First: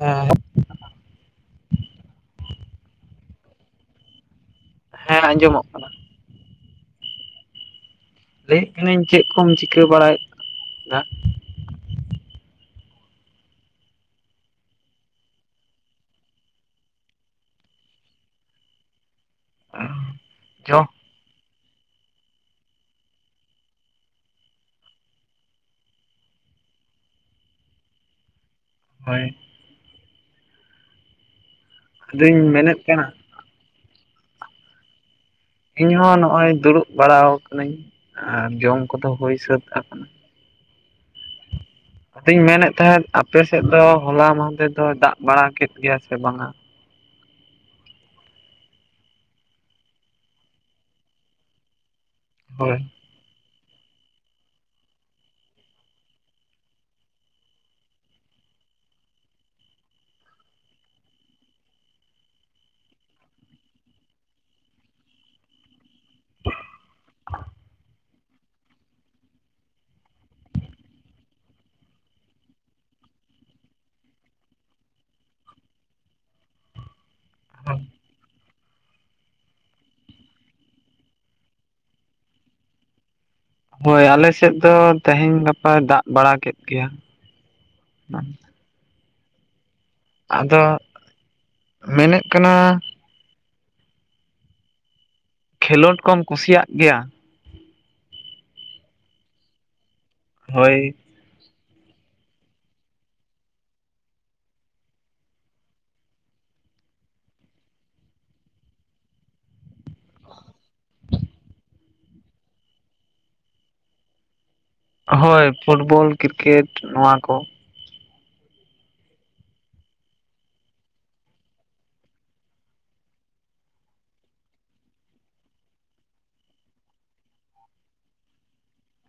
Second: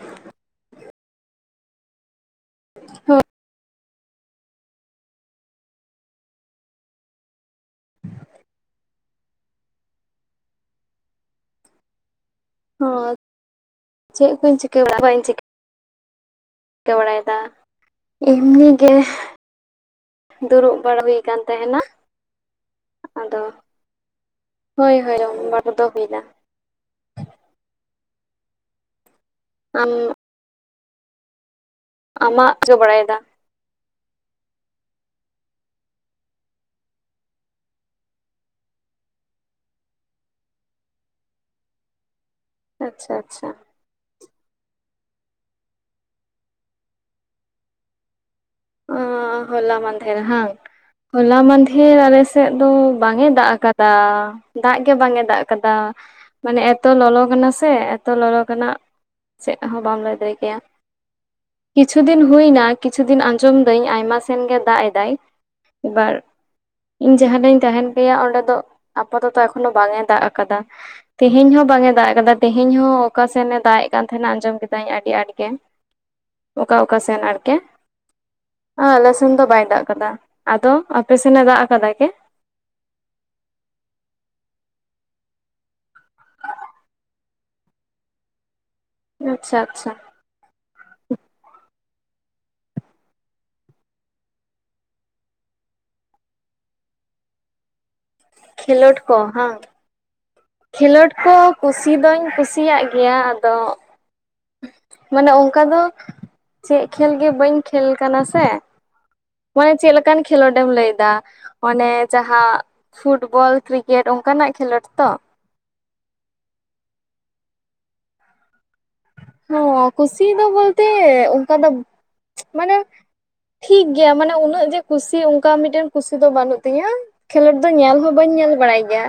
ᱦᱮᱸᱻ [inaudible] ᱦᱳᱸᱻ ᱦᱮᱸᱻ ᱟᱸᱡᱚᱼᱢᱚᱜᱼᱟ ᱼᱼᱼ ᱞᱟᱹᱭᱮᱫ ᱠᱟᱹᱱᱟᱹᱧ, ᱪᱮᱫ ᱠᱚᱢ ᱪᱤᱠᱟᱹ ᱵᱟᱲᱟᱭᱮᱫ? ᱦᱚᱸᱼ ᱪᱮᱫ ᱠᱚᱧ ᱪᱤᱠᱟᱹ ᱵᱟᱹᱧ ᱪᱤᱠᱟᱹ ᱪᱤᱠᱟᱹ ᱵᱟᱲᱟᱭᱮᱫᱟ᱾ ᱮᱢᱱᱤ ᱜᱮ ᱫᱩᱲᱩᱵ ᱪᱚ ᱵᱟᱲᱟ᱾ ᱠᱟᱱ ᱛᱟᱦᱮᱸᱱᱟ ᱟᱫᱚ ᱦᱳᱭ - ᱦᱳᱭ ᱚᱱᱟ ᱠᱚᱫᱚ ᱵᱮᱞᱟ ᱦᱳᱭᱼᱼᱼ ᱟᱨᱢᱼᱼᱼ ᱟᱫᱚᱧ ᱟᱢᱟᱜ ᱪᱚ ᱢᱮᱱᱮᱫ ᱠᱟᱱᱟ ᱵᱟᱲᱟᱭᱮᱫᱼᱟ᱾ ᱤᱧ ᱦᱚᱸ ᱱᱚᱜᱼᱚᱭ ᱫᱩᱲᱩᱵ ᱵᱟᱲᱟ ᱟᱠᱟᱱᱟᱹᱧ, ᱟᱨ ᱡᱚᱢ ᱠᱚᱼᱫᱚ ᱦᱩᱭ ᱥᱟᱹᱛ ᱟᱠᱟᱱᱟ᱾ ᱟᱫᱩᱧ ᱢᱮᱱᱮᱫ ᱛᱟᱦᱮᱸᱫᱚ ᱟᱪᱪᱷᱟ ᱟᱯᱮ ᱟᱪᱪᱷᱟ ᱥᱮᱫ ᱫᱚ ᱦᱚᱞᱟ ᱢᱟᱫᱷᱮᱨ ᱫᱚ ᱫᱟᱜ ᱵᱟᱲᱟ ᱠᱮᱫ ᱜᱮᱭᱟ ᱥᱮ ᱵᱟᱝᱟ? ᱚᱸᱻ ᱦᱚᱞᱟ ᱢᱟᱫᱷᱮᱨ ᱦᱟᱝ ᱦᱚᱞᱟ ᱢᱟᱫᱷᱮᱨ ᱟᱞᱮᱥᱮᱫ ᱫᱚᱼᱼ ᱦᱳᱭ ᱵᱟᱝ ᱮ ᱫᱟᱜ ᱟᱠᱟᱫᱟ ᱾ ᱫᱟᱜ ᱜᱮ ᱵᱟᱝ ᱮ ᱫᱟᱜ ᱟᱠᱟᱫᱟ᱾ ᱢᱟᱱᱮ ᱮᱛᱚ ᱞᱚᱞᱚ ᱠᱟᱱᱟ ᱥᱮ, ᱮᱛᱚ ᱞᱚᱞᱚ ᱠᱟᱱᱟ᱾ ᱪᱮᱫ ᱦᱚᱸ ᱵᱟᱢ ᱞᱟᱹᱭ ᱫᱟᱲᱮ ᱠᱮᱭᱟ᱾ ᱠᱤᱪᱷᱩ ᱫᱤᱱ ᱦᱩᱭᱱᱟ ᱾ ᱠᱤᱪᱩ ᱫᱤᱱᱼᱼ ᱟᱸᱡᱚᱢ ᱫᱟᱹᱧ ᱟᱭᱢᱟ ᱥᱮᱱ ᱜᱮᱭ ᱫᱟᱜ ᱮ ᱫᱟᱭ ᱮᱵᱟᱨ ᱤᱧ ᱡᱟᱦᱟᱸᱱᱟᱜ ᱤᱧ ᱛᱟᱦᱮᱸᱱ ᱯᱮᱭᱟᱹᱜ ᱚᱸᱰᱮ ᱫᱚ ᱟᱯᱟ ᱛᱚᱼᱛᱚ ᱮᱠᱷᱚᱱᱚ ᱵᱟᱝ ᱮ ᱫᱟᱜ ᱟᱠᱟᱫᱟ᱾ ᱛᱮᱦᱮᱧ ᱦᱚᱸ ᱵᱟᱝ ᱮ ᱫᱟᱜ ᱠᱟᱫᱟ᱾ ᱛᱮᱦᱮᱧ ᱦᱚᱸ ᱚᱠᱟᱥᱮᱱᱮ ᱫᱟᱜ ᱮᱫ ᱠᱟᱱ ᱛᱟᱦᱮᱸᱫᱱᱟ ᱟᱸᱡᱚᱢ ᱠᱮᱫᱟᱹᱧ ᱟᱹᱰᱤ ᱟᱸᱴᱚ ᱜᱮ᱾ ᱚᱠᱟ ᱼ ᱚᱠᱟ ᱥᱮᱱ ᱟᱨᱠᱮ᱾ [inaudible] ᱟᱻ ᱟᱞᱮ ᱥᱮᱱ ᱫᱚ ᱵᱟᱭ ᱫᱟᱜ ᱠᱟᱫᱟ᱾ ᱟᱫᱚ ᱟᱯᱮᱥᱮᱱᱮ ᱫᱟᱜ ᱠᱟᱫᱟᱭ ᱠᱮ? ᱦᱳᱭ ᱟᱞᱮ ᱥᱮᱜ ᱫᱚ ᱛᱮᱦᱮᱧ ᱜᱟᱯᱟᱭ ᱫᱟᱜ ᱵᱟᱲᱟ ᱠᱮᱫ ᱜᱮᱭᱟ᱾ ᱟᱪᱪᱷᱟ ᱼ ᱟᱪᱪᱷᱟ ᱟᱫᱚ ᱢᱤᱱᱟᱹᱜ ᱠᱟᱱᱟ? ᱠᱷᱮᱞᱳᱰ ᱠᱚᱢ ᱠᱩᱥᱤᱭᱟᱜ ᱜᱮᱭᱟ? ᱠᱷᱮᱞᱳᱰ ᱠᱚ ᱦᱟᱝᱼᱼᱼ ᱦᱳᱭ ᱠᱷᱮᱞᱳᱴ ᱠᱚ ᱠᱩᱥᱤ ᱫᱚᱧ ᱠᱩᱥᱤᱭᱟᱼᱜ ᱜᱮᱭᱟ ᱟᱫᱚᱼᱼᱼ ᱢᱟᱱᱮ ᱚᱝᱠᱟ ᱫᱚ ᱪᱮᱫ ᱠᱷᱮᱞ ᱜᱮ ᱵᱟᱹᱧ ᱠᱷᱮᱞ ᱠᱟᱱᱟ ᱥᱮ! ᱢᱟᱱᱮ ᱪᱮᱫ ᱞᱮᱠᱟᱱ ᱠᱷᱮᱞᱳᱰ ᱮᱢ ᱞᱟᱹᱭ ᱫᱟ᱾ ᱚᱱᱮ ᱡᱟᱦᱟᱸ ᱯᱷᱩᱴᱵᱚᱞ, ᱠᱨᱤᱠᱮᱴ, ᱚᱝᱠᱟᱱᱟᱼᱜ ᱠᱷᱮᱞᱳᱰ ᱛᱚ ᱦᱳᱭ ᱯᱷᱩᱴᱵᱚᱞ, ᱠᱤᱨᱠᱮᱴ, ᱱᱚᱣᱟ ᱠᱚ᱾ ᱦᱚᱸᱻ ᱠᱩᱥᱤ ᱫᱚ ᱵᱚᱞᱛᱮ ᱚᱝᱠᱟ ᱫᱚ ᱢᱟᱱᱮᱼᱼᱼ ᱴᱷᱤᱠ ᱜᱮᱭᱟ ᱢᱟᱱᱮ ᱩᱱᱟᱹᱜ ᱡᱮ ᱠᱩᱥᱤ ᱚᱝᱠᱟ ᱢᱤᱫᱴᱮᱱ ᱠᱩᱥᱤ ᱫᱚ ᱵᱟᱹᱱᱩᱜ ᱛᱤᱧᱟᱹ᱾ ᱠᱷᱮᱞᱳᱰ ᱫᱚ ᱧᱮᱞ ᱦᱚᱸᱻ ᱵᱟᱹᱧ ᱧᱮᱞ ᱵᱟᱲᱟᱭ ᱜᱮᱭᱟ᱾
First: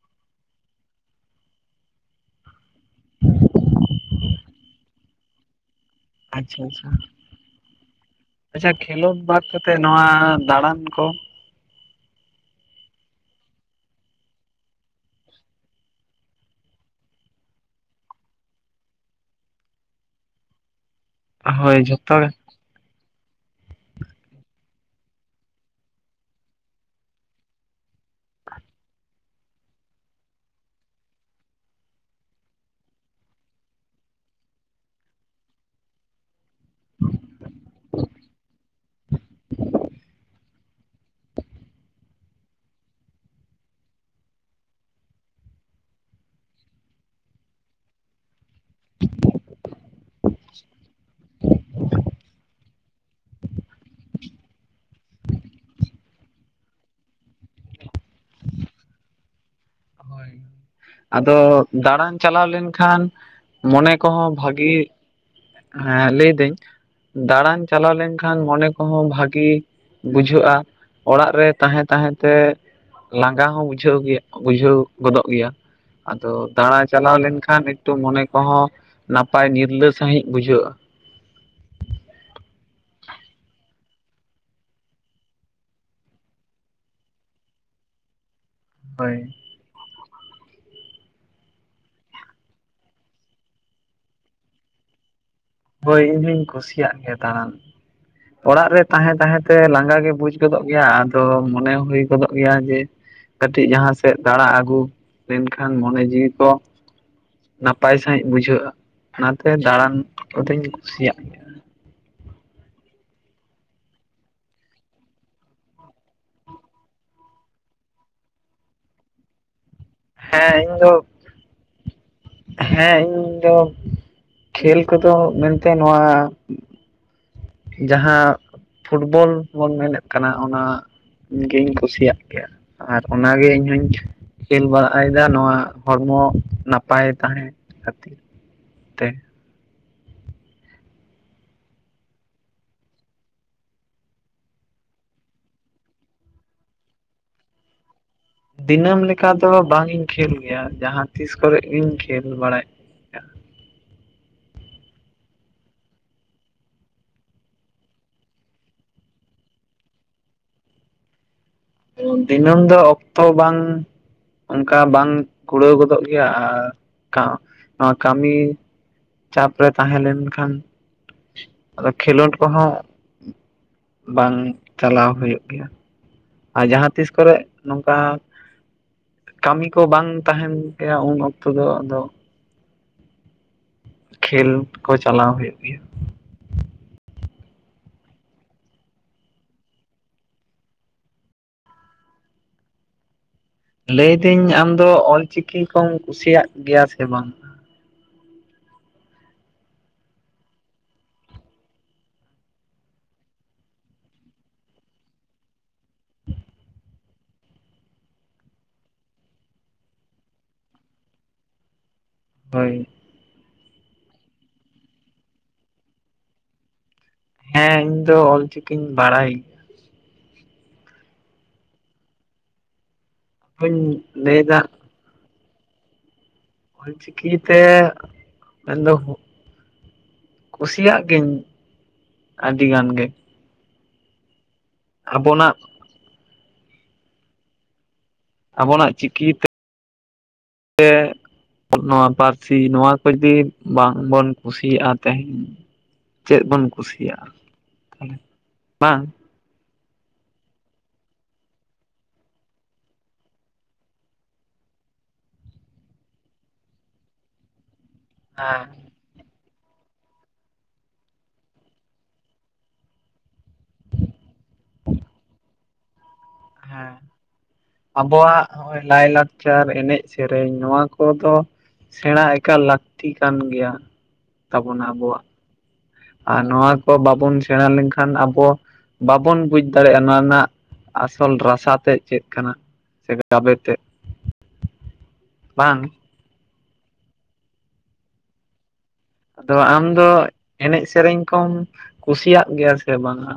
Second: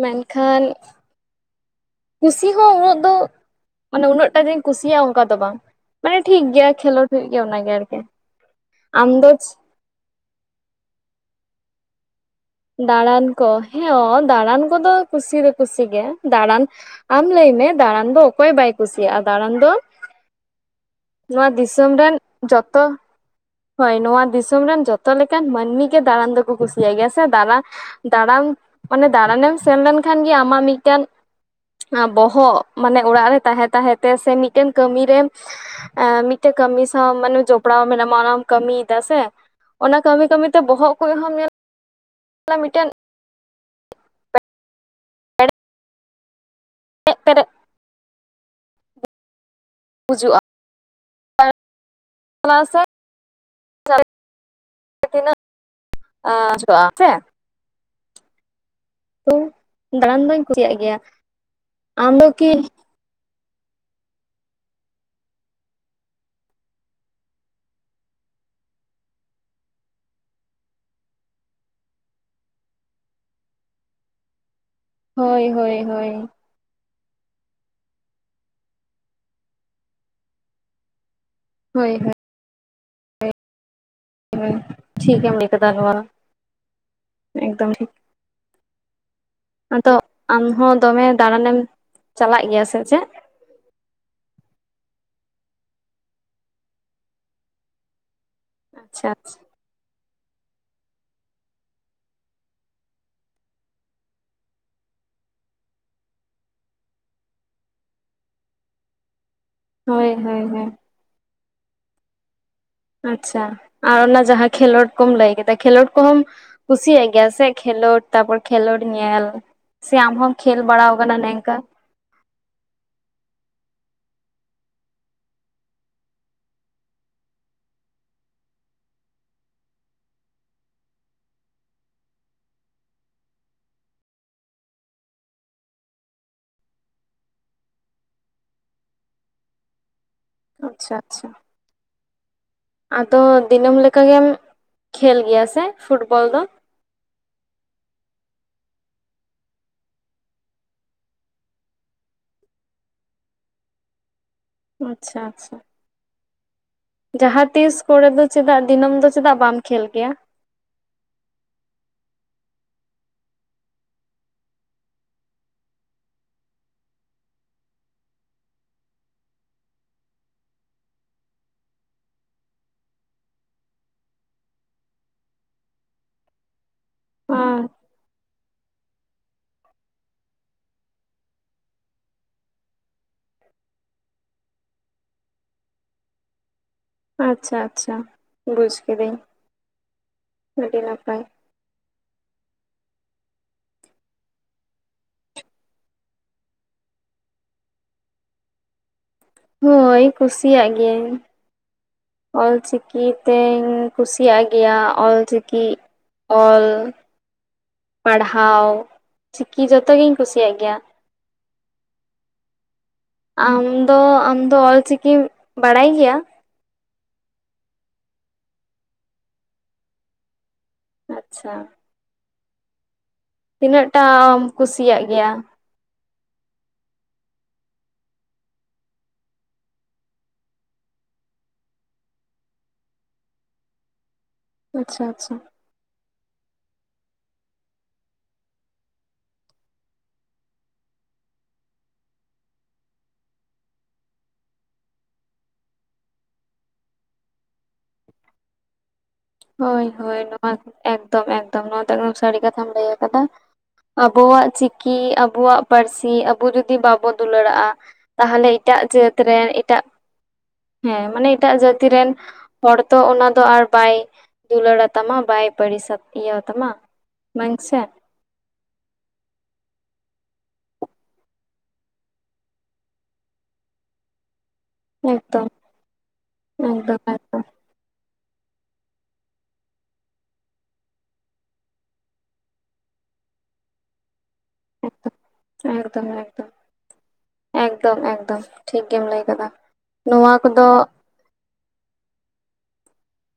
ᱢᱮᱱᱠᱷᱟᱱ ᱠᱩᱥᱤ ᱦᱚᱸ ᱩᱱᱟᱹᱜ ᱫᱚ ᱢᱟᱱᱮ ᱩᱱᱟᱹᱜ ᱴᱟᱜ ᱜᱤᱧ ᱠᱩᱥᱤᱭᱟᱜᱼᱟ ᱚᱝᱠᱟ ᱫᱚ ᱵᱟᱝ ᱢᱟᱱᱮ ᱴᱷᱤᱠ ᱟᱪᱪᱷᱟ ᱜᱮᱭᱟ ᱟᱪᱪᱷᱟ ᱠᱷᱮᱞᱳᱰ ᱦᱩᱭᱩᱜ ᱜᱮᱭᱟ ᱚᱱᱟᱜᱮ ᱟᱨᱠᱤ ᱟᱢ ᱫᱚᱪ ᱛᱮ ᱱᱚᱣᱟ ᱫᱟᱬᱟᱱ ᱠᱚ ᱫᱟᱬᱟᱱ ᱠᱚ ᱦᱮᱸ ᱫᱟᱬᱟᱱ ᱠᱚᱫᱚ ᱠᱩᱥᱤ ᱫᱚ ᱠᱩᱥᱤ ᱜᱮ ᱫᱟᱬᱟᱱ ᱟᱢ ᱞᱟᱹᱭ ᱢᱮ ᱫᱟᱬᱟᱱ ᱫᱚ ᱚᱠᱚᱭ ᱵᱟᱭ ᱠᱩᱥᱤᱭᱟᱜᱼᱟ ᱫᱟᱬᱟᱱ ᱫᱚ [inaudible] ᱱᱚᱣᱟ ᱦᱳᱭ ᱫᱤᱥᱚᱢ ᱨᱮᱱ ᱡᱷᱚᱛᱚ ᱜᱮ ᱡᱚᱛᱚ ᱦᱚᱭ ᱱᱚᱣᱟ ᱫᱤᱥᱚᱢ ᱨᱮᱱ ᱡᱚᱛᱚ ᱞᱮᱠᱟᱱ ᱢᱟᱹᱱᱢᱤ ᱜᱮ ᱫᱟᱬᱟᱱ ᱫᱚᱠᱚ ᱠᱩᱥᱤᱭᱟᱜ ᱜᱮᱭᱟ ᱫᱟᱨᱟ ᱫᱟᱲᱟᱢ ᱢᱟᱱᱮ ᱫᱟᱬᱟᱱᱮᱢ ᱥᱮᱱ ᱞᱮᱱᱠᱷᱟᱱ ᱜᱮ ᱟᱢᱟᱜ ᱢᱤᱫᱴᱟᱱ ᱵᱚᱦᱚᱜ ᱢᱟᱱᱮ ᱚᱲᱟᱜ ᱨᱮ ᱛᱟᱦᱮ ᱛᱟᱦᱮ ᱛᱮ ᱥᱮ ᱢᱤᱫᱴᱮᱱ ᱠᱟᱹᱢᱤᱨᱮᱢ ᱢᱤᱫᱴᱮᱡ ᱠᱟᱹᱢᱤ ᱥᱟᱶ ᱢᱟᱱᱮ ᱡᱚᱯᱲᱟᱣ ᱢᱮᱱᱟᱢᱟ ᱚᱱᱟᱢ ᱠᱟᱹᱢᱤᱭᱮᱫᱟ ᱥᱮ ᱚᱱᱟ ᱠᱟᱹᱢᱤ ᱠᱟᱹᱢᱤᱛᱮ ᱵᱚᱦᱚᱜ ᱠᱚᱡ ᱦᱚᱢ ᱧᱮᱞ ᱛᱟᱞᱮ ᱢᱤᱫᱴᱟᱱ ᱲ ᱮᱜ ᱯᱮᱨᱮᱜ ᱵᱩᱡᱩᱜᱼᱟ [inaudible] ᱛᱟᱞᱟ ᱥᱮ [unintelligible] ᱛᱤᱱᱟᱹᱜ [unintelligible] ᱩ ᱦᱚᱭ ᱟᱫᱚ ᱟᱢ ᱫᱟᱬᱟᱱ ᱫᱚ ᱪᱟᱞᱟᱣ ᱠᱤ ᱞᱮᱱᱠᱷᱟᱱ ᱢᱚᱱᱮ ᱠᱚᱦᱚᱸ ᱵᱷᱟᱹᱜᱤ ᱦᱮᱸ ᱞᱟᱹᱭᱫᱟᱹᱧ ᱫᱟᱬᱟᱱ ᱪᱟᱞᱟᱣ ᱞᱮᱱᱠᱷᱟᱱ ᱢᱚᱱᱮ ᱠᱚᱦᱚᱸ ᱵᱷᱟᱹᱜᱤ ᱵᱩᱡᱷᱟᱹᱜᱼᱟ ᱚᱲᱟᱜ ᱨᱮ ᱛᱟᱦᱮᱸ ᱛᱟᱦᱮᱸ ᱛᱮ ᱞᱟᱸᱜᱟ ᱦᱚᱸ ᱵᱩᱡᱷᱟᱹᱣ ᱜᱮᱭᱟ ᱵᱩᱡᱷᱟᱹᱣ ᱜᱚᱫᱚᱜ ᱦᱳᱭ ᱜᱮᱭᱟ ᱦᱳᱭ ᱦᱳᱭ ᱟᱫᱚ ᱫᱟᱬᱟ ᱪᱟᱞᱟᱣ ᱞᱮᱱᱠᱷᱟᱱ ᱮᱠᱴᱩ ᱢᱚᱱᱮ ᱠᱚᱦᱚᱸ ᱱᱟᱯᱟᱭ ᱱᱤᱨᱞᱟᱹ ᱥᱟᱺᱦᱤᱡ ᱵᱩᱡᱷᱟᱹᱜᱼᱟ ᱦᱳᱭ ᱦᱚᱭ ᱨᱮ ᱴᱷᱤᱠᱮᱢ ᱞᱟᱹᱭ ᱠᱟᱫᱟ ᱱᱚᱣᱟ ᱮᱠᱫᱚᱢ ᱴᱷᱤᱠ ᱦᱳᱭ ᱟᱫᱚ ᱟᱢ ᱦᱚᱸ ᱫᱚᱢᱮ ᱫᱟᱬᱟᱱᱮᱢ ᱪᱟᱞᱟᱜ ᱜᱮᱭᱟ ᱥᱮ ᱪᱮᱫ ᱦᱳᱭ ᱤᱧᱦᱩᱧ ᱠᱩᱥᱤᱭᱟᱜ ᱜᱮᱭᱟ ᱫᱟᱬᱟᱱ ᱚᱲᱟᱜ ᱨᱮ ᱟᱪᱪᱷᱟ ᱛᱟᱦᱮᱸ ᱟᱪᱪᱷᱟ ᱛᱟᱦᱮᱸ ᱛᱮ ᱞᱟᱸᱜᱟ ᱜᱮ ᱵᱩᱡᱽ ᱜᱚᱫᱚᱜ ᱜᱮᱭᱟ ᱟᱫᱚ ᱢᱚᱱᱮ ᱦᱩᱭ ᱜᱚᱫᱚᱜ ᱜᱮᱭᱟ ᱡᱮ ᱠᱟᱹᱴᱤᱡ ᱡᱟᱦᱟᱸ ᱥᱮᱜ ᱫᱟᱬᱟ ᱟᱹᱜᱩ ᱞᱮᱱᱠᱷᱟᱱ ᱢᱚᱱᱮ ᱡᱤᱣᱤ ᱠᱚ ᱱᱟᱯᱟᱭ ᱥᱟᱺᱦᱤᱡ ᱵᱩᱡᱷᱟᱹᱜᱼᱟ ᱚᱱᱟᱛᱮ ᱫᱟᱬᱟᱱ ᱦᱳᱭ ᱦᱳᱭ ᱠᱚᱫᱚᱧ ᱦᱳᱭ ᱠᱩᱥᱤᱭᱟᱜ ᱜᱮᱭᱟ ᱟᱪᱪᱷᱟ ᱟᱨ ᱚᱱᱟ ᱡᱟᱸᱦᱟᱸ ᱠᱷᱮᱞᱚᱰ ᱠᱚᱢ ᱞᱟᱹᱭ ᱠᱮᱫᱟ ᱠᱷᱮᱞᱚᱰ ᱠᱚᱦᱚᱸᱢ ᱠᱩᱥᱤᱭᱟᱜ ᱜᱮᱭᱟ ᱥᱮ ᱠᱷᱮᱞᱚᱰ ᱛᱟᱯᱚᱨ ᱠᱷᱮᱞᱚᱰ ᱧᱮᱞ ᱥᱮ ᱟᱢ ᱦᱚᱢ ᱦᱮᱸ ᱠᱷᱮᱞ ᱤᱧ ᱵᱟᱲᱟᱣ ᱫᱚ ᱠᱟᱱᱟ ᱱᱮᱝᱠᱟ ᱦᱮᱸ ᱤᱧᱫᱚ ᱠᱷᱮᱞ ᱠᱚᱫᱚ ᱢᱮᱱᱛᱮ ᱱᱚᱣᱟ ᱡᱟᱸᱦᱟᱸ ᱯᱷᱩᱴᱵᱚᱞ ᱵᱚᱱ ᱢᱮᱱᱮᱫ ᱠᱟᱱᱟ ᱚᱱᱟ ᱜᱤᱧ ᱠᱩᱥᱤᱭᱟᱜ ᱜᱮᱭᱟ ᱟᱨ ᱚᱱᱟ ᱜᱮ ᱤᱧᱦᱩᱧ ᱠᱷᱮᱞ ᱵᱟᱲᱟᱭᱮᱫᱟ ᱱᱚᱣᱟ ᱦᱚᱲᱢᱚ ᱱᱟᱯᱟᱭ ᱛᱟᱸᱦᱮᱸ ᱠᱷᱟᱹᱛᱤᱨ ᱛᱮ ᱟᱪᱪᱷᱟ ᱪᱷᱟ ᱟᱫᱚ ᱫᱤᱱᱟᱹᱢ ᱞᱮᱠᱟ ᱜᱮᱢ ᱠᱷᱮᱞ ᱜᱮᱭᱟ ᱥᱮ ᱯᱷᱩᱴᱵᱚᱞ ᱫᱚ ᱫᱤᱱᱟᱹᱢ ᱞᱮᱠᱟ ᱫᱚ ᱵᱟᱝ ᱤᱧ ᱠᱷᱮᱞ ᱜᱮᱭᱟ ᱡᱟᱸᱦᱟᱸ ᱛᱤᱥ ᱠᱚᱨᱮᱜ ᱜᱤᱧ ᱠᱷᱮᱞ ᱵᱟᱲᱟᱭ ᱟᱪᱪᱷᱟ ᱪᱷᱟ ᱡᱟᱸᱦᱟᱸ ᱛᱤᱥ ᱠᱚᱨᱮ ᱫᱚ ᱪᱮᱫᱟᱜ ᱫᱤᱱᱟᱹᱢ ᱫᱚ ᱪᱮᱫᱟᱜ ᱵᱟᱢ ᱠᱷᱮᱞ ᱠᱮᱭᱟ ᱫᱤᱱᱟᱹᱢ ᱫᱚ ᱚᱠᱛᱚ ᱵᱟᱝ ᱚᱱᱠᱟ ᱵᱟᱝ ᱠᱩᱲᱟᱹᱣ ᱜᱚᱫᱚᱜ ᱜᱮᱭᱟ ᱟᱨ ᱱᱚᱣᱟ ᱠᱟᱢᱤ ᱪᱟᱯᱨᱮ ᱛᱟᱸᱦᱮᱸ ᱞᱮᱱᱠᱷᱟᱱ ᱟᱫᱚ ᱠᱷᱮᱞᱚᱰ ᱠᱚᱸᱦᱚᱸ ᱵᱟᱝ ᱪᱟᱞᱟᱣ ᱦᱩᱭᱩᱜ ᱜᱮᱭᱟ ᱟᱨ ᱡᱟᱸᱦᱟᱸ ᱛᱤᱥ ᱠᱚᱨᱮᱜ ᱚᱸ ᱱᱚᱝᱠᱟ ᱠᱟᱢᱤ ᱠᱚ ᱵᱟᱝ ᱛᱟᱦᱮᱱ ᱜᱮᱭᱟ ᱩᱱ ᱚᱠᱛᱚ ᱫᱚ ᱟᱫᱚ ᱠᱷᱮᱞ ᱠᱚ ᱪᱟᱞᱟᱣ ᱦᱳᱭᱳᱜ ᱜᱮᱭᱟ ᱟᱪᱪᱷᱟ ᱟᱪᱪᱷᱟ ᱵᱩᱡᱽ ᱠᱤᱫᱟᱹᱧ ᱟᱹᱰᱤ ᱱᱟᱯᱟᱭ ᱞᱟᱹᱭ ᱫᱟᱹᱧ ᱟᱢᱫᱚ ᱚᱞᱪᱤᱠᱤ ᱠᱚᱢ ᱠᱩᱥᱤᱭᱟᱜ ᱜᱮᱭᱟ ᱥᱮ ᱵᱟᱝ ᱦᱳᱭ ᱠᱩᱥᱤᱭᱟᱜ ᱜᱤᱭᱟᱹᱧ ᱚᱞᱪᱤᱠᱤ ᱛᱮᱧ ᱠᱩᱥᱤᱭᱟᱜ ᱜᱮᱭᱟ ᱚᱞᱪᱤᱠᱤ ᱚᱞ ᱯᱟᱲᱦᱟᱣ ᱪᱤᱠᱤ ᱡᱚᱛᱚᱜᱤᱧ ᱠᱩᱥᱤᱭᱟᱜ ᱜᱮᱭᱟ ᱦᱚᱭ ᱟᱢ ᱫᱚ ᱟᱢᱫᱚ ᱚᱞᱪᱤᱠᱤᱢ ᱵᱟᱲᱟᱭ ᱜᱮᱭᱟ ᱦᱮᱸ ᱤᱧ ᱫᱚ ᱚᱞᱪᱤᱠᱤᱧ ᱵᱟᱲᱟᱭ ᱟᱪᱪᱷᱟ ᱛᱤᱱᱟᱹᱜ ᱦᱚᱧ ᱴᱟᱢ ᱞᱟᱹᱭᱫᱟ ᱠᱩᱥᱤᱭᱟᱜ ᱜᱮᱭᱟ ᱚᱞ ᱪᱤᱠᱤᱛᱮ ᱮᱱᱫᱚ ᱠᱩᱥᱤᱭᱟᱜ ᱜᱤᱧ ᱟᱰᱤ ᱜᱟᱱ ᱜᱮ ᱩᱸ ᱟᱪᱪᱷᱟ ᱟᱪᱪᱷᱟ ᱟᱵᱚᱱᱟᱜ ᱟᱵᱚᱱᱟᱜ ᱪᱤᱠᱤ ᱛᱮᱜ ᱜᱮ ᱱᱚᱣᱟ ᱯᱟᱨᱥᱤ ᱱᱚᱣᱟ ᱠᱚ ᱡᱩᱫᱤ ᱵᱟᱝ ᱵᱚᱱ ᱠᱩᱥᱤᱭᱟᱜᱼᱟ ᱛᱮᱧ ᱪᱮᱫ ᱵᱚᱱ ᱠᱩᱥᱤᱭᱟᱜᱼᱟ ᱛᱟᱞᱮ ᱵᱟᱝ ᱦᱳᱭ ᱦᱳᱭ ᱱᱚᱣᱟ ᱮᱠ ᱫᱚᱢ ᱮᱠᱫᱚᱢ ᱱᱚᱣᱟ ᱫᱚ ᱮᱠᱫᱚᱢ ᱥᱟᱹᱨᱤ ᱠᱟᱛᱷᱟᱢ ᱞᱟᱹᱭ ᱟᱠᱟᱫᱟ ᱟᱵᱚᱣᱟᱜ ᱪᱤᱠᱤ ᱟᱵᱚᱣᱟᱜ ᱯᱟᱨᱥᱤ ᱟᱵᱚ ᱡᱚᱫᱤ ᱵᱟᱵᱚ ᱫᱩᱞᱟᱹᱲᱟᱜᱼᱟ ᱛᱟᱦᱞᱮ ᱦᱮᱸ ᱮᱴᱟᱜ ᱡᱟᱹᱛ ᱨᱮ ᱮᱴᱟᱜ ᱦᱮᱸ ᱢᱟᱱᱮ ᱮᱴᱟᱜ ᱡᱟᱹᱛᱤ ᱨᱮᱱ ᱦᱚᱲ ᱛᱚ ᱚᱱᱟ ᱫᱚ ᱟᱨ ᱵᱟᱭ ᱫᱩᱞᱟᱹᱲᱟ ᱛᱟᱢᱟ ᱵᱟᱭ ᱯᱟᱲᱤᱥᱟᱛ ᱤᱭᱟᱹ ᱛᱟᱢᱟ ᱢᱟᱹᱱᱥᱮ ᱵᱚᱣᱟᱜ ᱦᱚᱸᱜᱼᱚᱭ ᱞᱟᱭ ᱞᱟᱠᱪᱟᱨ ᱮᱱᱮᱡ ᱥᱮᱨᱮᱧ ᱱᱚᱣᱟ ᱠᱚᱫᱚ ᱥᱮᱬᱟ ᱮᱠᱟᱞ ᱞᱟᱠᱛᱤ ᱠᱟᱱ ᱜᱮᱭᱟ ᱛᱟᱵᱚᱱᱟ ᱟᱵᱚᱣᱟᱜ ᱮᱠᱫᱚᱢ ᱟᱨ ᱱᱚᱣᱟ ᱠᱚ ᱮᱠᱫᱚᱢ ᱵᱟᱵᱚᱱ ᱮᱠᱫᱚᱢ ᱥᱮᱬᱟ ᱞᱮᱱ ᱠᱷᱟᱱ ᱟᱵᱚ ᱵᱟᱵᱚᱱ ᱵᱩᱡᱽ ᱫᱟᱲᱮᱭᱟᱜᱼᱟ ᱱᱚᱣᱟ ᱨᱮᱱᱟᱜ ᱟᱥᱚᱞ ᱨᱟᱥᱟ ᱛᱮᱜ ᱪᱮᱫ ᱠᱟᱱᱟ ᱥᱮ ᱜᱟᱵᱮ ᱛᱮᱜ ᱮᱠ ᱫᱚ ᱮᱠᱫᱚᱢ ᱮᱠᱫᱚᱢ ᱮᱠᱫᱚᱢ ᱮᱠᱫᱚᱢ ᱴᱷᱤᱠ ᱜᱮᱢ ᱞᱟᱹᱭ ᱠᱟᱫᱟ ᱟᱫᱚ ᱟᱢ ᱫᱚ ᱱᱚᱣᱟ ᱠᱚᱫᱚ ᱮᱱᱮᱡ ᱥᱮᱨᱮᱧ ᱠᱚᱢ ᱠᱩᱥᱤᱭᱟᱜ ᱜᱮᱭᱟ ᱥᱮ ᱵᱟᱝᱼᱟ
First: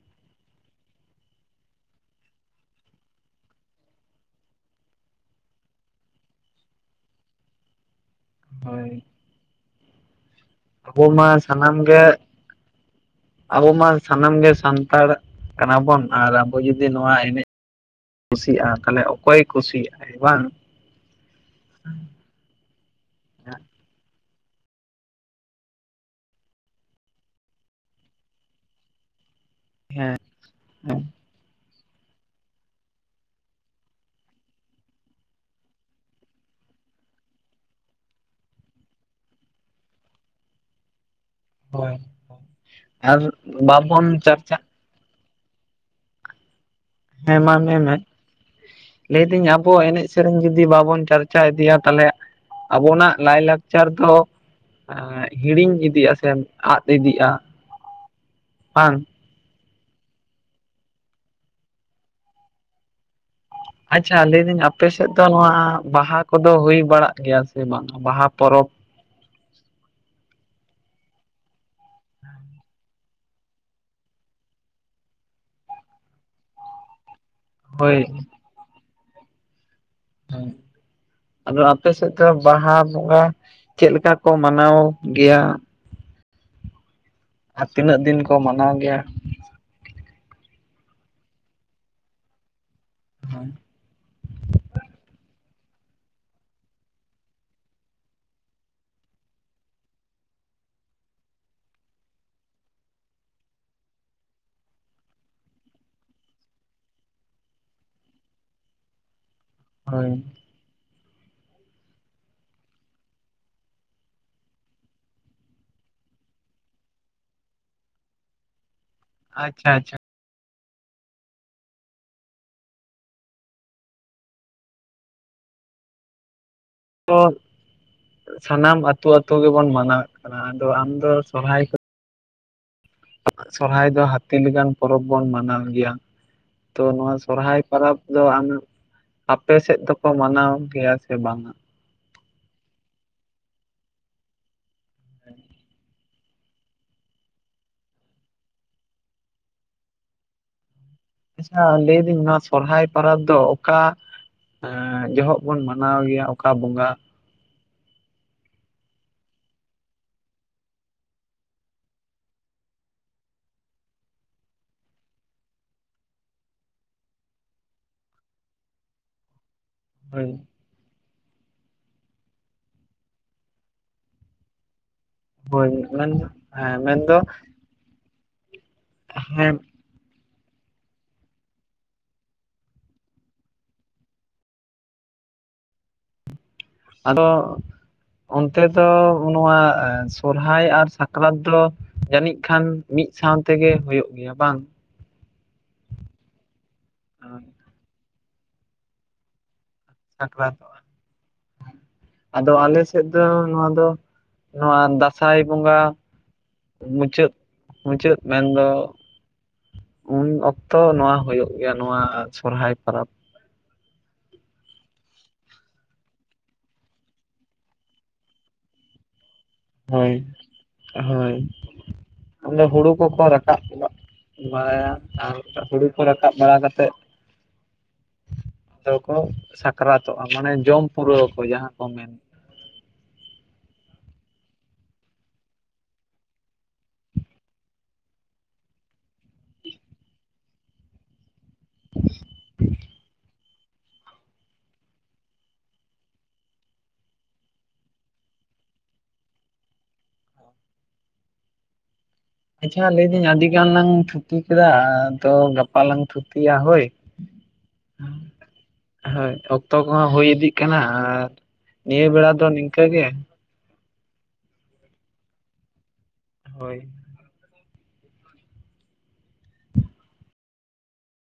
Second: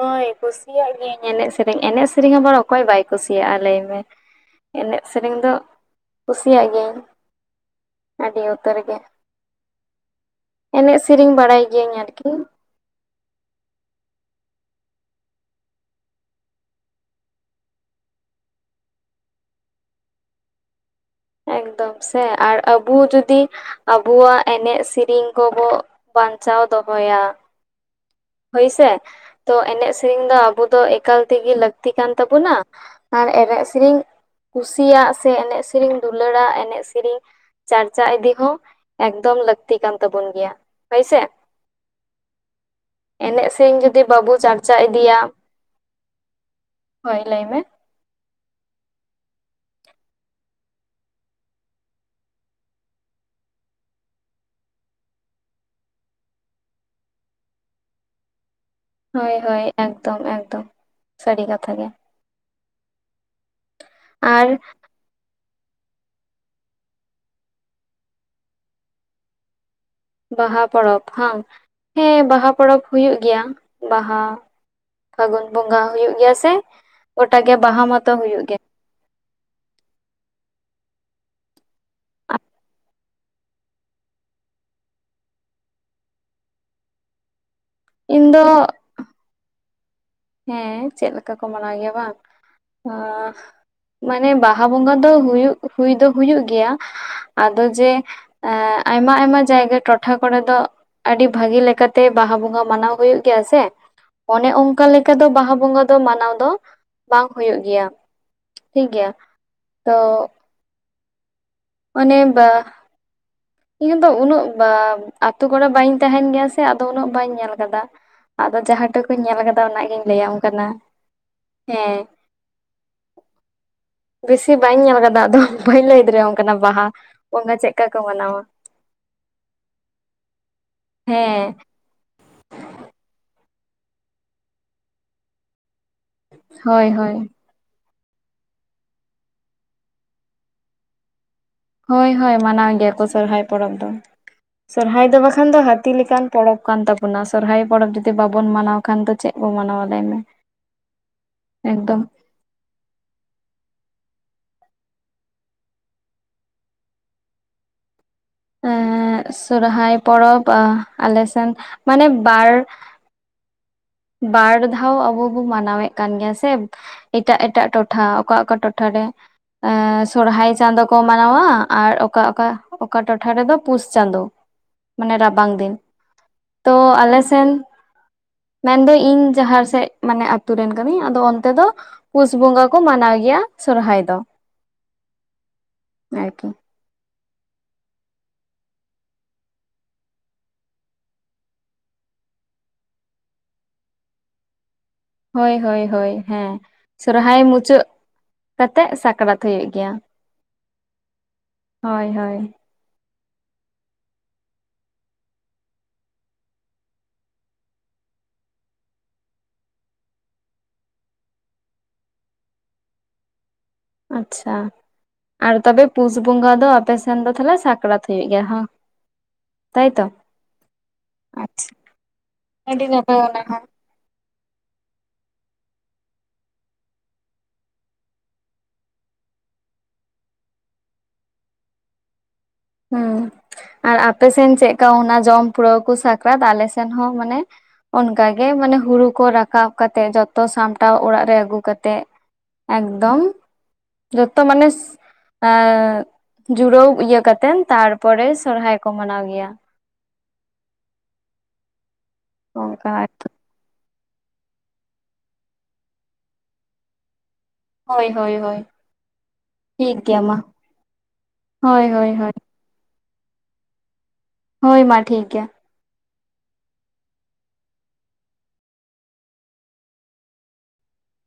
ᱦᱳᱭ ᱠᱩᱥᱤᱭᱟᱜ ᱜᱤᱭᱟᱹᱧ ᱮᱱᱮᱡ ᱥᱮᱨᱮᱧ ᱮᱱᱮᱡ ᱥᱮᱨᱮᱧ ᱟᱵᱟᱨ ᱚᱠᱚᱭ ᱵᱟᱭ ᱠᱩᱥᱤᱭᱟᱜᱼᱟ ᱞᱟᱹᱭ ᱢᱮ ᱮᱱᱮᱡ ᱥᱮᱨᱮᱧ ᱫᱚ ᱠᱩᱥᱤᱭᱟᱜ ᱜᱤᱭᱟᱹᱧ ᱟᱰᱤ ᱩᱛᱟᱹᱨ ᱜᱮ ᱦᱳᱭ ᱮᱱᱮᱡ ᱟᱵᱚ ᱢᱟ ᱥᱮᱨᱮᱧ ᱵᱟᱲᱟᱭ ᱜᱤᱭᱟᱹᱧ ᱥᱟᱱᱟᱢᱜᱮ ᱟᱨᱠᱤ ᱟᱵᱚ ᱢᱟ ᱥᱟᱱᱟᱢ ᱜᱮ ᱥᱟᱱᱛᱟᱲ ᱠᱟᱱᱟᱵᱚᱱ ᱟᱨ ᱟᱵᱚ ᱡᱩᱫᱤ ᱱᱚᱣᱟ ᱮᱱᱮᱡ ᱠᱩᱥᱤᱟᱜᱼᱟ ᱛᱟᱦᱚᱞᱮ ᱚᱠᱚᱭ ᱠᱩᱥᱤᱭᱟᱜᱼ ᱟ ᱵᱟᱝ ᱮᱠᱫᱚᱢ ᱥᱮ ᱟᱨ ᱟᱵᱚ ᱡᱩᱫᱤ ᱦᱮᱸ ᱟᱵᱩᱣᱟᱜ ᱮᱱᱮᱡ ᱥᱮᱨᱮᱧ ᱠᱚᱵᱚ ᱵᱟᱧᱪᱟᱣ ᱫᱚᱦᱚᱭᱟ ᱦᱳᱭᱥᱮ ᱛᱚ ᱮᱱᱮᱡ ᱥᱮᱨᱮᱧ ᱦᱮᱸ ᱫᱚ ᱟᱵᱚ ᱫᱚ ᱮᱠᱟᱞ ᱛᱮᱜᱮ ᱞᱟᱹᱠᱛᱤ ᱠᱟᱱ ᱛᱟᱵᱚᱱᱟ ᱟᱨ ᱮᱱᱮᱡ ᱥᱤᱨᱤᱧ ᱠᱩᱥᱤᱭᱟᱜ ᱥᱮ ᱮᱱᱮᱡ ᱥᱮᱨᱮᱧ ᱫᱩᱞᱟᱹᱲᱟ ᱮᱱᱮᱡ ᱥᱮᱨᱮᱧ ᱪᱟᱨᱪᱟ ᱤᱫᱤ ᱦᱚᱸ ᱮᱠᱫᱚᱢ ᱞᱟᱹᱠᱛᱤ ᱠᱟᱱ ᱛᱟᱵᱚᱱ ᱜᱮᱭᱟ ᱦᱚᱭᱥᱮ ᱦᱳᱭ ᱟᱨ ᱮᱱᱮᱡ ᱥᱮᱨᱮᱧ ᱡᱚᱫᱤ ᱵᱟᱵᱚᱱ ᱵᱟᱵᱚ ᱪᱟᱨᱪᱟᱜ ᱪᱟᱨᱪᱟ ᱤᱫᱤᱭᱟ ᱦᱳᱭ ᱦᱮᱸ ᱞᱟᱹᱭ ᱢᱟ ᱢᱮ ᱢᱮ ᱞᱟᱹᱭᱫᱟᱹᱧ ᱟᱵᱚᱣᱟᱜ ᱮᱱᱮᱡ ᱥᱮᱨᱮᱧ ᱡᱩᱫᱤ ᱵᱟᱵᱚᱱ ᱪᱟᱨᱪᱟ ᱤᱫᱤᱭᱟ ᱛᱟᱞᱮ ᱟᱵᱚᱱᱟᱜ ᱞᱟᱭᱼᱞᱟᱠᱪᱟᱨ ᱫᱚ ᱟᱸ ᱦᱤᱲᱤᱧ ᱤᱫᱤᱜᱼᱟ ᱥᱮ ᱟᱫ ᱤᱫᱤᱜᱼᱟ ᱵᱟᱝ ᱦᱳᱭ ᱦᱳᱭ ᱮᱠᱫᱚᱢ ᱮᱠᱫᱚᱢ ᱥᱟᱹᱨᱤ ᱠᱟᱛᱷᱟ ᱜᱮ ᱟᱪᱪᱷᱟ ᱟᱨ ᱞᱟᱹᱭᱫᱟᱹᱧ ᱟᱯᱮ ᱥᱮᱫ ᱫᱚ ᱱᱚᱣᱟ ᱵᱟᱦᱟ ᱠᱚᱫᱚ ᱦᱩᱭ ᱵᱟᱲᱟᱜ ᱜᱮᱭᱟ ᱥᱮ ᱵᱟᱝ ᱵᱟᱦᱟ ᱯᱚᱨᱚᱵᱽ ᱵᱟᱦᱟ ᱯᱚᱨᱚᱵᱽ ᱦᱟᱝ ᱦᱮᱸ ᱵᱟᱦᱟ ᱯᱚᱨᱚᱵᱽ ᱦᱩᱭᱩᱜ ᱜᱮᱭᱟ ᱵᱟᱦᱟ ᱯᱷᱟᱹᱜᱩᱱ ᱵᱚᱸᱜᱟ ᱦᱩᱭᱩᱜ ᱜᱮᱭᱟ ᱥᱮ ᱜᱚᱴᱟ ᱜᱮ ᱵᱟᱦᱟ ᱦᱳᱭ ᱢᱟᱛᱚ ᱦᱩᱭᱩᱜ ᱜᱮ ᱦᱮᱸ ᱟᱫᱚ ᱟᱯᱮ ᱥᱮᱫ ᱫᱚ ᱵᱟᱦᱟ ᱵᱚᱸᱜᱟ ᱪᱮᱫ ᱞᱮᱠᱟ ᱠᱚ ᱢᱟᱱᱟᱣ ᱜᱮᱭᱟ ᱟᱨ ᱛᱤᱱᱟᱹᱜ ᱫᱤᱱ ᱤᱧ ᱠᱚ ᱫᱚ ᱢᱟᱱᱟᱣ ᱜᱮᱭᱟ ᱦᱮᱸ ᱪᱮᱫ ᱞᱮᱠᱟ ᱠᱚ ᱢᱟᱱᱟᱣ ᱜᱮᱭᱟ ᱵᱟᱝ ᱦᱟᱸ ᱢᱟᱱᱮ ᱵᱟᱦᱟ ᱵᱚᱸᱜᱟ ᱫᱚ ᱦᱩᱭᱩᱜ ᱦᱩᱭ ᱫᱚ ᱦᱩᱭᱩᱜ ᱜᱮᱭᱟ ᱟᱫᱚ ᱡᱮ ᱟᱭᱢᱟ ᱟᱭᱢᱟ ᱡᱟᱭᱜᱟ ᱴᱚᱴᱷᱟ ᱠᱚᱨᱮ ᱫᱚ ᱟᱹᱰᱤ ᱵᱷᱟᱹᱜᱤ ᱞᱮᱠᱟ ᱛᱮ ᱵᱟᱦᱟ ᱵᱚᱸᱜᱟ ᱢᱟᱱᱟᱣ ᱦᱩᱭᱩᱜ ᱜᱮᱭᱟ ᱥᱮ ᱚᱱᱮ ᱚᱱ ᱚᱱᱠᱟ ᱞᱮᱠᱟ ᱫᱚ ᱵᱟᱦᱟ ᱵᱚᱸᱜᱟ ᱫᱚ ᱢᱟᱱᱟᱣ ᱫᱚ ᱵᱟᱝ ᱦᱩᱭᱩᱜ ᱜᱮᱭᱟ ᱴᱷᱤᱠ ᱜᱮᱭᱟ ᱦᱳᱭ ᱛᱚ ᱢᱟᱱᱮ ᱵᱟ ᱤᱧ ᱫᱚ ᱩᱱᱟᱹᱜ ᱟᱛᱳ ᱠᱚᱨᱮ ᱵᱟᱹᱧ ᱛᱟᱦᱮᱱ ᱜᱮᱭᱟ ᱥᱮ ᱟᱫᱚ ᱩᱱᱟᱹᱜ ᱵᱟᱹᱧ ᱧᱮᱞ ᱟᱠᱟᱫᱟ ᱟᱫᱚ ᱡᱟᱸᱦᱟ ᱴᱚᱠᱩᱧ ᱧᱮᱞ ᱟᱠᱟᱫᱟ ᱟᱪᱪᱷᱟ ᱚᱱᱟ ᱟᱪᱪᱷᱟ ᱜᱤᱧ ᱞᱟᱹᱭ ᱟᱢ ᱠᱟᱱᱟ ᱦᱮᱸ ᱵᱮᱥᱤ ᱵᱟᱹᱧ ᱧᱮᱞ ᱟᱠᱟᱫᱟ ᱟᱫᱚ ᱵᱟᱹᱧ ᱞᱟᱹᱭ ᱫᱟᱲᱮᱭᱟᱢ ᱠᱟᱱᱟ ᱵᱟᱦᱟ ᱛᱚ ᱚᱱᱠᱟ ᱪᱮᱫᱠᱟ ᱠᱚ ᱢᱟᱱᱟᱣᱟ ᱥᱟᱱᱟᱢ ᱟᱹᱛᱩ ᱟᱹᱛᱩ ᱜᱮᱵᱚᱱ ᱢᱟᱱᱟᱣᱮᱫ ᱠᱟᱱᱟ ᱟᱫᱚ ᱟᱢ ᱫᱚ ᱦᱮᱸ ᱥᱚᱨᱦᱟᱭ ᱥᱚᱨᱦᱟᱭ ᱫᱚ ᱦᱟᱹᱛᱤ ᱞᱮᱠᱟᱱ ᱯᱚᱨᱚᱵᱽ ᱵᱩᱱ ᱢᱟᱱᱟᱣ ᱜᱮᱭᱟ ᱛᱚ ᱦᱳᱭ ᱱᱚᱣᱟ ᱦᱳᱭ ᱥᱚᱦᱨᱟᱭ ᱯᱚᱨᱚᱵᱽ ᱫᱚ ᱟᱢ ᱟᱯᱮ ᱥᱮᱫ ᱫᱚᱠᱚ ᱢᱟᱱᱟᱣ ᱜᱮᱭᱟ ᱥᱮ ᱵᱟᱝᱟ ᱦᱳᱭ ᱦᱳᱭ ᱢᱟᱱᱟᱣ ᱜᱮᱭᱟ ᱠᱚ ᱥᱚᱨᱦᱟᱭ ᱯᱚᱨᱚᱵᱽ ᱫᱚ ᱥᱚᱦᱨᱟᱭ ᱫᱚ ᱵᱟᱠᱷᱟᱱ ᱫᱚ ᱦᱟᱹᱛᱤ ᱞᱮᱠᱟᱱ ᱯᱚᱨᱚᱵᱽ ᱠᱟᱱ ᱛᱟᱵᱚᱱᱟ ᱥᱚᱨᱦᱟᱭ ᱯᱚᱨᱚᱵᱽ ᱡᱩᱫᱤ ᱵᱟᱵᱚᱱ ᱢᱟᱱᱟᱣ ᱵᱟᱠᱷᱟᱱ ᱫᱚ ᱪᱮᱫ ᱵᱚ ᱢᱟᱱᱟᱣᱟ ᱞᱟᱹᱭ ᱢᱮ ᱟᱪᱪᱷᱟ ᱞᱟᱹᱭ ᱮᱠᱫᱚᱢ ᱮᱫᱤᱧ ᱥᱚᱦᱛᱟᱭ ᱯᱚᱨᱚᱵᱽ ᱫᱚ ᱚᱠᱟ ᱡᱚᱦᱚᱜ ᱵᱚᱱ ᱢᱟᱱᱟᱣ ᱜᱮᱭᱟ ᱚᱠᱟ ᱵᱚᱸᱜᱟ ᱮᱸ ᱥᱚᱦᱨᱟᱭ ᱯᱚᱨᱚᱵᱽ ᱟᱞᱮ ᱥᱮᱱ ᱢᱟᱱᱮ ᱵᱟᱨ ᱵᱟᱨ ᱫᱷᱟᱣ ᱟᱵᱚ ᱵᱚᱱ ᱢᱟᱱᱟᱣᱮᱫ ᱠᱟᱱ ᱜᱮᱭᱟ ᱥᱮ ᱮᱴᱟᱜ ᱮᱴᱟᱜ ᱴᱚᱴᱷᱟ ᱚᱠᱟ ᱚᱠᱟ ᱴᱚᱴᱷᱟ ᱨᱮ ᱦᱳᱭ ᱥᱚᱨᱦᱟᱭ ᱪᱟᱸᱫᱳ ᱠᱚ ᱢᱟᱱᱟᱣᱟ ᱟᱨ ᱚᱠᱟ ᱚᱠᱟ ᱚᱠᱟ ᱴᱚᱴᱷᱟ ᱨᱮᱫᱚ ᱯᱩᱥ ᱪᱟᱸᱫᱳ ᱢᱟᱱᱮ ᱨᱟᱵᱟᱝ ᱦᱳᱭ ᱫᱤᱱ ᱢᱮᱱ ᱛᱚ ᱦᱮᱸ ᱢᱮᱱᱫᱚ ᱟᱞᱮ ᱥᱮᱱ ᱢᱮᱱ ᱫᱚ ᱤᱧ ᱦᱮᱸ ᱡᱟᱦᱟ ᱥᱮᱫ ᱢᱟᱱᱮ ᱟᱛᱩ ᱨᱮᱱ ᱠᱟᱹᱱᱟᱹᱧ ᱟᱫᱚ ᱚᱱᱛᱮ ᱫᱚ ᱯᱩᱥ ᱵᱚᱸᱜᱟ ᱠᱚ ᱢᱟᱱᱟᱣ ᱜᱮᱭᱟ ᱥᱚᱨᱦᱟᱭ ᱫᱚ [inaudible] ᱟᱨᱠᱤ ᱟᱫᱚ ᱚᱱᱛᱮ ᱫᱚ ᱱᱚᱣᱟ ᱥᱚᱨᱦᱟᱭ ᱟᱨ ᱥᱟᱠᱨᱟᱛ ᱫᱚ ᱡᱟᱹᱱᱤᱡ ᱠᱷᱟᱱ ᱢᱤᱫ ᱥᱟᱶ ᱛᱮᱜᱮ ᱦᱩᱭᱩᱜ ᱜᱮᱭᱟ ᱵᱟᱝ ᱦᱳᱭ ᱦᱳᱭ ᱦᱳᱭ ᱦᱮᱸ ᱥᱚᱨᱦᱟᱭ ᱢᱩᱪᱟᱹᱫ ᱠᱟᱛᱮᱜ ᱥᱟᱠᱨᱟᱛ ᱦᱩᱭᱩᱜ ᱜᱮᱭᱟ ᱥᱟᱠᱨᱟᱛᱚᱜ-ᱟ ᱦᱳᱭ ᱦᱳᱭ ᱟᱫᱚ ᱟᱞᱮ ᱥᱮᱫ ᱫᱚ ᱱᱚᱣᱟ ᱫᱚ ᱱᱚᱣᱟ ᱫᱟᱸᱥᱟᱭ ᱵᱚᱸᱜᱟ ᱢᱩᱪᱟᱹᱫ ᱢᱩᱪᱟᱹᱫ ᱢᱮᱱ ᱫᱚ ᱩᱱ ᱚᱠᱛᱚ ᱱᱚᱣᱟ ᱦᱩᱭᱩᱜ ᱜᱮᱭᱟ ᱱᱚᱣᱟ ᱥᱚᱨᱦᱟᱭ ᱯᱚᱨᱟᱵ ᱟᱪᱪᱷᱟ ᱟᱨ ᱛᱚᱵᱮ ᱯᱩᱥ ᱵᱚᱸᱜᱟ ᱫᱚ ᱟᱯᱮ ᱥᱮᱱ ᱫᱚ ᱛᱟᱦᱚᱞᱮ ᱥᱟᱠᱨᱟᱛ ᱦᱩᱭᱩᱜ ᱜᱮᱭᱟ ᱦᱚᱸ ᱛᱟᱭ ᱛᱚ ᱦᱳᱭ ᱦᱳᱭ ᱚᱸᱰᱮ ᱟᱹᱰᱤ ᱦᱩᱲᱩ ᱱᱟᱯᱟᱭ ᱠᱚᱠᱚ ᱚᱱᱟ ᱨᱟᱠᱟᱵ ᱦᱚᱸ ᱵᱟᱲᱟᱭᱟ ᱟᱨ ᱦᱩᱲᱩ ᱠᱚ ᱨᱟᱠᱟᱵ ᱵᱟᱲᱟ ᱠᱟᱛᱮᱫ ᱟᱫᱚ ᱠᱚ ᱥᱟᱠᱨᱟᱛᱚᱜ-ᱟ ᱢᱟᱱᱮ ᱡᱚᱢ ᱯᱩᱨᱟᱹᱣ ᱟᱠᱚ ᱡᱟᱦᱟᱸ ᱠᱚ ᱢᱮᱱ ᱦᱩᱸ ᱟᱨ ᱟᱯᱮ ᱥᱮᱱ ᱪᱮᱫᱠᱟ ᱚᱱᱟ ᱡᱚᱢ ᱯᱩᱨᱟᱹᱣ ᱠᱚ ᱥᱟᱠᱨᱟᱛ ᱟᱞᱮ ᱥᱮᱱ ᱦᱚᱸ ᱢᱟᱱᱮ ᱚᱱᱠᱟ ᱜᱮ ᱢᱟᱱᱮ ᱦᱩᱲᱩ ᱠᱚ ᱨᱟᱠᱟᱵ ᱠᱟᱛᱮᱜ ᱡᱚᱛᱚ ᱥᱟᱢᱴᱟᱣ ᱚᱲᱟᱜ ᱨᱮ ᱟᱹᱜᱩ ᱠᱟᱛᱮᱜ ᱮᱠᱫᱚᱢ ᱡᱚᱛᱚ ᱢᱟᱱᱮ ᱡᱩᱲᱳᱣ ᱤᱭᱟᱹ ᱠᱟᱛᱮ ᱠᱟᱛᱮᱫ ᱛᱟᱨᱯᱚᱨᱮ ᱥᱚᱨᱦᱟᱭ ᱠᱚ ᱢᱟᱱᱟᱣ ᱜᱮᱭᱟ ᱟᱪᱪᱷᱟ ᱚᱱᱠᱟ ᱞᱟᱹᱭ ᱫᱟᱹᱧ ᱟᱨᱠᱤ᱾ ᱟᱹᱰᱤ ᱜᱟᱱ ᱞᱟᱝ ᱛᱷᱩᱛᱤ ᱠᱮᱫᱟ ᱟᱫᱚ ᱜᱟᱯᱟ ᱞᱟᱝ ᱛᱷᱩᱛᱤᱭᱟ ᱦᱳᱭ ᱦᱳᱭ ᱦᱳᱭ ᱦᱳᱭ ᱦᱳᱭ ᱚᱠᱛᱚ ᱴᱷᱤᱠ ᱠᱚᱦᱚᱸ ᱜᱮᱭᱟ ᱦᱩᱭ ᱢᱟ ᱤᱫᱤᱜ ᱠᱟᱱᱟ ᱟᱨ ᱦᱳᱭ ᱦᱳᱭ ᱱᱤᱭᱟᱹ ᱵᱮᱲᱟ ᱦᱳᱭ ᱫᱚ ᱱᱤᱝᱠᱟᱹ ᱜᱮ ᱦᱳᱭ ᱢᱟ ᱴᱷᱤᱠ ᱜᱮᱭᱟ ᱦᱳᱭ